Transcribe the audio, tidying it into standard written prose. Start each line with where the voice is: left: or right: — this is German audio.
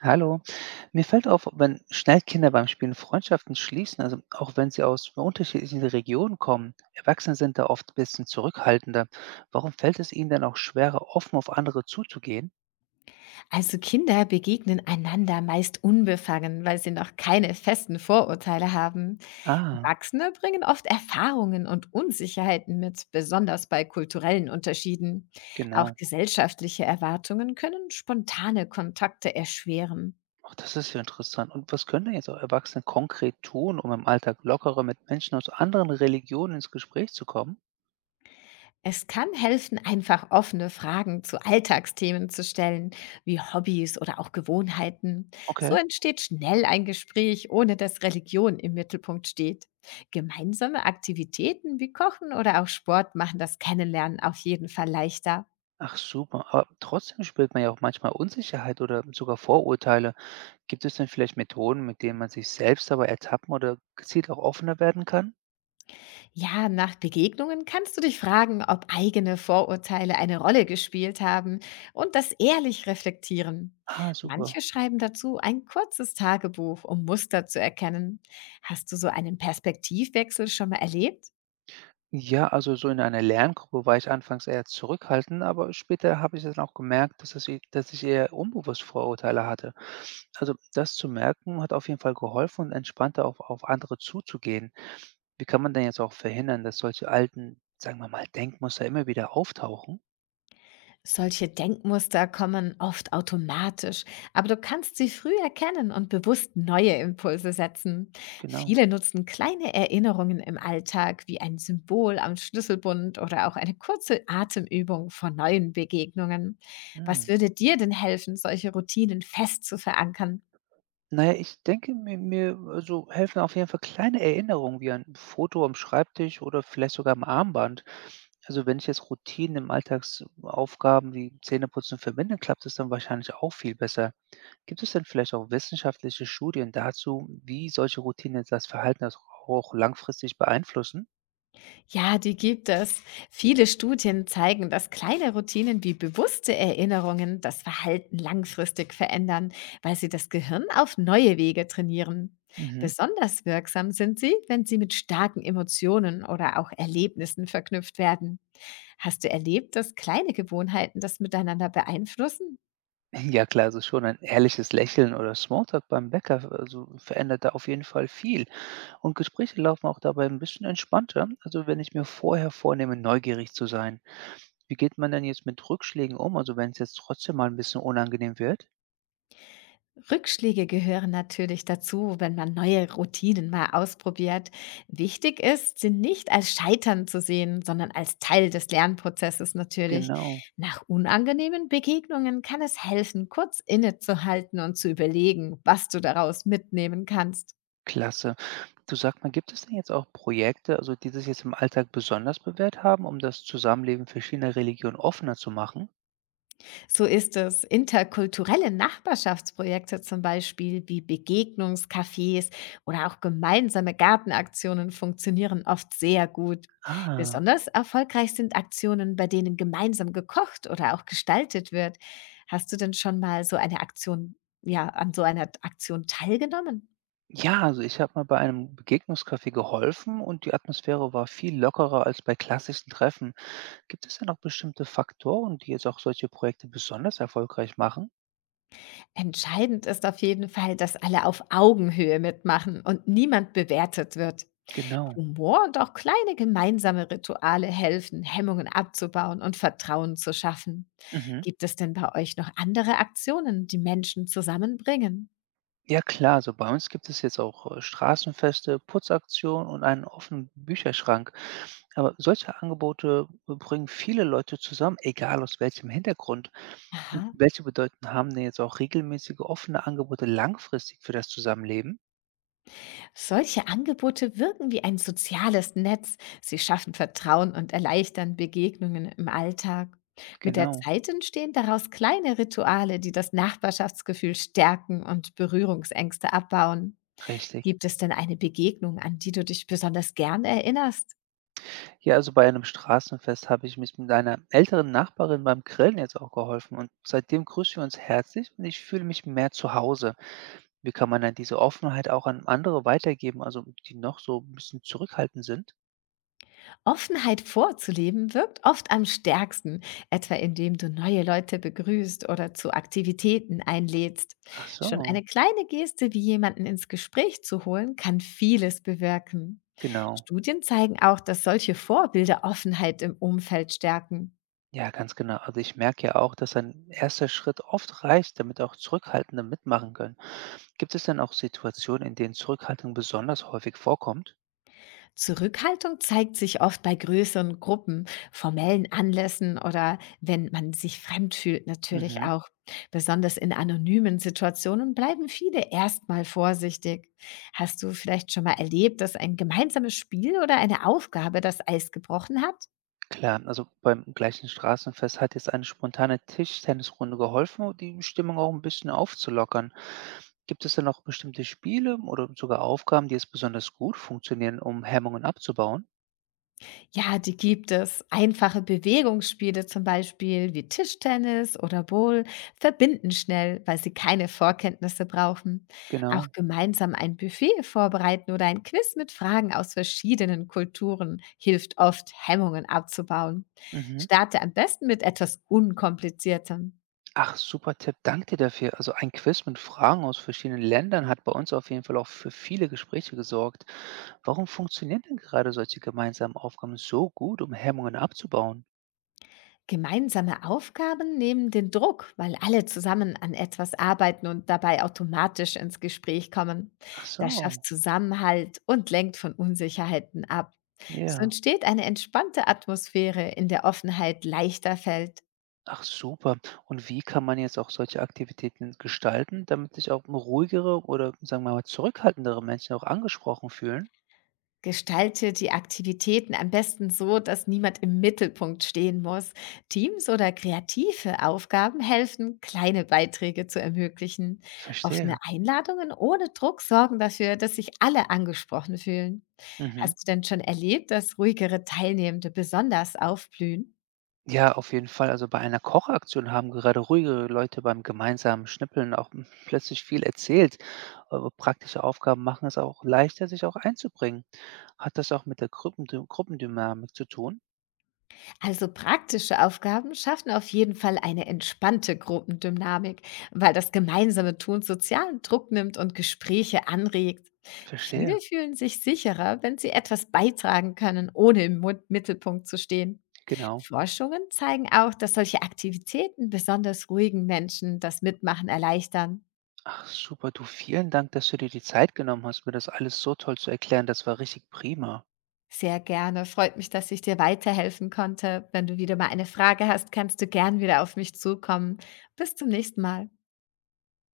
right: Hallo. Mir fällt auf, wenn schnell Kinder beim Spielen Freundschaften schließen, also auch wenn sie aus unterschiedlichen Regionen kommen, Erwachsene sind da oft ein bisschen zurückhaltender. Warum fällt es ihnen dann auch schwerer, offen auf andere zuzugehen?
left: Also Kinder begegnen einander meist unbefangen, weil sie noch keine festen Vorurteile haben.
right: Ah,
left: Erwachsene bringen oft Erfahrungen und Unsicherheiten mit, besonders bei kulturellen Unterschieden. Auch
right: genau.
left: gesellschaftliche Erwartungen können spontane Kontakte erschweren.
right: Ach, das ist ja interessant. Und was können denn jetzt auch Erwachsene konkret tun, um im Alltag lockerer mit Menschen aus anderen Religionen ins Gespräch zu kommen?
left: Es kann helfen, einfach offene Fragen zu Alltagsthemen zu stellen, wie Hobbys oder auch Gewohnheiten. So
right: Okay.
left: entsteht schnell ein Gespräch, ohne dass Religion im Mittelpunkt steht. Gemeinsame Aktivitäten wie Kochen oder auch Sport machen das Kennenlernen auf jeden Fall leichter.
right: Ach super, aber trotzdem spürt man ja auch manchmal Unsicherheit oder sogar Vorurteile. Gibt es denn vielleicht Methoden, mit denen man sich selbst dabei ertappen oder gezielt auch offener werden kann?
left: Ja, nach Begegnungen kannst du dich fragen, ob eigene Vorurteile eine Rolle gespielt haben und das ehrlich reflektieren. Manche
right: Super.
left: schreiben dazu ein kurzes Tagebuch, um Muster zu erkennen. Hast du so einen Perspektivwechsel schon mal erlebt?
right: Ja, also so in einer Lerngruppe war ich anfangs eher zurückhaltend, aber später habe ich dann auch gemerkt, dass ich eher unbewusst Vorurteile hatte. Also das zu merken hat auf jeden Fall geholfen und entspannter auf andere zuzugehen. Wie kann man denn jetzt auch verhindern, dass solche alten, sagen wir mal, Denkmuster immer wieder auftauchen?
left: Solche Denkmuster kommen oft automatisch, aber du kannst sie früh erkennen und bewusst neue Impulse setzen.
right: Genau.
left: Viele nutzen kleine Erinnerungen im Alltag wie ein Symbol am Schlüsselbund oder auch eine kurze Atemübung vor neuen Begegnungen. Was
right: Hm.
left: würde dir denn helfen, solche Routinen fest zu verankern?
right: Na ja, ich denke, mir helfen auf jeden Fall kleine Erinnerungen wie ein Foto am Schreibtisch oder vielleicht sogar am Armband. Also, wenn ich jetzt Routinen im Alltagsaufgaben wie Zähneputzen verbinde, klappt es dann wahrscheinlich auch viel besser. Gibt es denn vielleicht auch wissenschaftliche Studien dazu, wie solche Routinen jetzt das Verhalten das auch langfristig beeinflussen?
left: Ja, die gibt es. Viele Studien zeigen, dass kleine Routinen wie bewusste Erinnerungen das Verhalten langfristig verändern, weil sie das Gehirn auf neue Wege trainieren.
right: Mhm.
left: Besonders wirksam sind sie, wenn sie mit starken Emotionen oder auch Erlebnissen verknüpft werden. Hast du erlebt, dass kleine Gewohnheiten das miteinander beeinflussen?
right: Ja klar, also schon ein ehrliches Lächeln oder Smalltalk beim Bäcker, also verändert da auf jeden Fall viel. Und Gespräche laufen auch dabei ein bisschen entspannter, also wenn ich mir vorher vornehme, neugierig zu sein. Wie geht man denn jetzt mit Rückschlägen um? Also wenn es jetzt trotzdem mal ein bisschen unangenehm wird?
left: Rückschläge gehören natürlich dazu, wenn man neue Routinen mal ausprobiert. Wichtig ist, sie nicht als Scheitern zu sehen, sondern als Teil des Lernprozesses natürlich.
right: Genau,
left: Nach unangenehmen Begegnungen kann es helfen, kurz innezuhalten und zu überlegen, was du daraus mitnehmen kannst.
right: klasse. Du, sag mal, gibt es denn jetzt auch Projekte, also die sich jetzt im Alltag besonders bewährt haben, um das Zusammenleben verschiedener Religionen offener zu machen?
left: So ist es. Interkulturelle Nachbarschaftsprojekte zum Beispiel wie Begegnungscafés oder auch gemeinsame Gartenaktionen funktionieren oft sehr gut.
right: Ah.
left: Besonders erfolgreich sind Aktionen, bei denen gemeinsam gekocht oder auch gestaltet wird. Hast du denn schon mal so eine Aktion, ja, an so einer Aktion teilgenommen?
right: Ja, also ich habe mal bei einem Begegnungskaffee geholfen und die Atmosphäre war viel lockerer als bei klassischen Treffen. Gibt es denn auch bestimmte Faktoren, die jetzt auch solche Projekte besonders erfolgreich machen?
left: Entscheidend ist auf jeden Fall, dass alle auf Augenhöhe mitmachen und niemand bewertet wird.
right: Genau.
left: Humor und auch kleine gemeinsame Rituale helfen, Hemmungen abzubauen und Vertrauen zu schaffen.
right: Mhm.
left: Gibt es denn bei euch noch andere Aktionen, die Menschen zusammenbringen?
right: Ja klar, so bei uns gibt es jetzt auch Straßenfeste, Putzaktionen und einen offenen Bücherschrank. Aber solche Angebote bringen viele Leute zusammen, egal aus welchem Hintergrund. Und
left: Aha.
right: welche Bedeutung haben denn jetzt auch regelmäßige offene Angebote langfristig für das Zusammenleben?
left: Solche Angebote wirken wie ein soziales Netz. Sie schaffen Vertrauen und erleichtern Begegnungen im Alltag. Mit der
right: Genau,
left: Zeit entstehen daraus kleine Rituale, die das Nachbarschaftsgefühl stärken und Berührungsängste abbauen.
right: richtig.
left: Gibt es denn eine Begegnung, an die du dich besonders gern erinnerst?
right: Hier also bei einem Straßenfest habe ich mich mit einer älteren Nachbarin beim Grillen jetzt auch geholfen und seitdem grüßen wir uns herzlich und ich fühle mich mehr zu Hause. Wie kann man dann diese Offenheit auch an andere weitergeben, also die noch so ein bisschen zurückhaltend sind?
left: Offenheit vorzuleben wirkt oft am stärksten, etwa indem du neue Leute begrüßt oder zu Aktivitäten einlädst.
right: Ach
left: Schon
right: so,
left: eine kleine Geste wie jemanden ins Gespräch zu holen, kann vieles bewirken.
right: genau.
left: Studien zeigen auch, dass solche Vorbilder Offenheit im Umfeld stärken.
right: Ja, ganz genau. Also ich merke ja auch, dass ein erster Schritt oft reicht, damit auch Zurückhaltende mitmachen können. Gibt es denn auch Situationen, in denen Zurückhaltung besonders häufig vorkommt?
left: Zurückhaltung zeigt sich oft bei größeren Gruppen, formellen Anlässen oder wenn man sich fremd fühlt natürlich
right: Mhm.
left: auch. Besonders in anonymen Situationen bleiben viele erstmal vorsichtig. Hast du vielleicht schon mal erlebt, dass ein gemeinsames Spiel oder eine Aufgabe das Eis gebrochen hat?
right: Klar, also beim gleichen Straßenfest hat jetzt eine spontane Tischtennisrunde geholfen, um die Stimmung auch ein bisschen aufzulockern. Gibt es denn noch bestimmte Spiele oder sogar Aufgaben, die jetzt besonders gut funktionieren, um Hemmungen abzubauen?
left: Ja, die gibt es. Einfache Bewegungsspiele zum Beispiel wie Tischtennis oder Bowl verbinden schnell, weil sie keine Vorkenntnisse brauchen. Auch
right: Genau.
left: gemeinsam ein Buffet vorbereiten oder ein Quiz mit Fragen aus verschiedenen Kulturen hilft oft, Hemmungen abzubauen.
right: Mhm.
left: Starte am besten mit etwas Unkompliziertem.
right: Ach, super Tipp. Danke dir dafür. Also ein Quiz mit Fragen aus verschiedenen Ländern hat bei uns auf jeden Fall auch für viele Gespräche gesorgt. Warum funktionieren denn gerade solche gemeinsamen Aufgaben so gut, um Hemmungen abzubauen?
left: Gemeinsame Aufgaben nehmen den Druck, weil alle zusammen an etwas arbeiten und dabei automatisch ins Gespräch kommen.
right: Ach
left: Das
right: so,
left: schafft Zusammenhalt und lenkt von Unsicherheiten ab. So
right: ja.
left: entsteht eine entspannte Atmosphäre, in der Offenheit leichter fällt.
right: Ach super. Und wie kann man jetzt auch solche Aktivitäten gestalten, damit sich auch ruhigere oder sagen wir mal zurückhaltendere Menschen auch angesprochen fühlen?
left: Gestalte die Aktivitäten am besten so, dass niemand im Mittelpunkt stehen muss. Teams oder kreative Aufgaben helfen, kleine Beiträge zu ermöglichen. Offene
right: Verstehe.
left: Einladungen ohne Druck sorgen dafür, dass sich alle angesprochen fühlen.
right: Mhm.
left: Hast du denn schon erlebt, dass ruhigere Teilnehmende besonders aufblühen?
right: Ja, auf jeden Fall. Also bei einer Kochaktion haben gerade ruhigere Leute beim gemeinsamen Schnippeln plötzlich viel erzählt. Aber praktische Aufgaben machen es auch leichter, sich auch einzubringen. Hat das auch mit der Gruppendynamik zu tun?
left: Also praktische Aufgaben schaffen auf jeden Fall eine entspannte Gruppendynamik, weil das gemeinsame Tun sozialen Druck nimmt und Gespräche anregt. Viele
right: Verstehe.
left: fühlen sich sicherer, wenn sie etwas beitragen können, ohne im Mittelpunkt zu stehen.
right: Genau.
left: Forschungen zeigen auch, dass solche Aktivitäten besonders ruhigen Menschen das Mitmachen erleichtern.
right: Ach super, du, vielen Dank, dass du dir die Zeit genommen hast, mir das alles so toll zu erklären. Das war richtig prima.
left: Sehr gerne. Freut mich, dass ich dir weiterhelfen konnte. Wenn du wieder mal eine Frage hast, kannst du gern wieder auf mich zukommen. Bis zum nächsten Mal.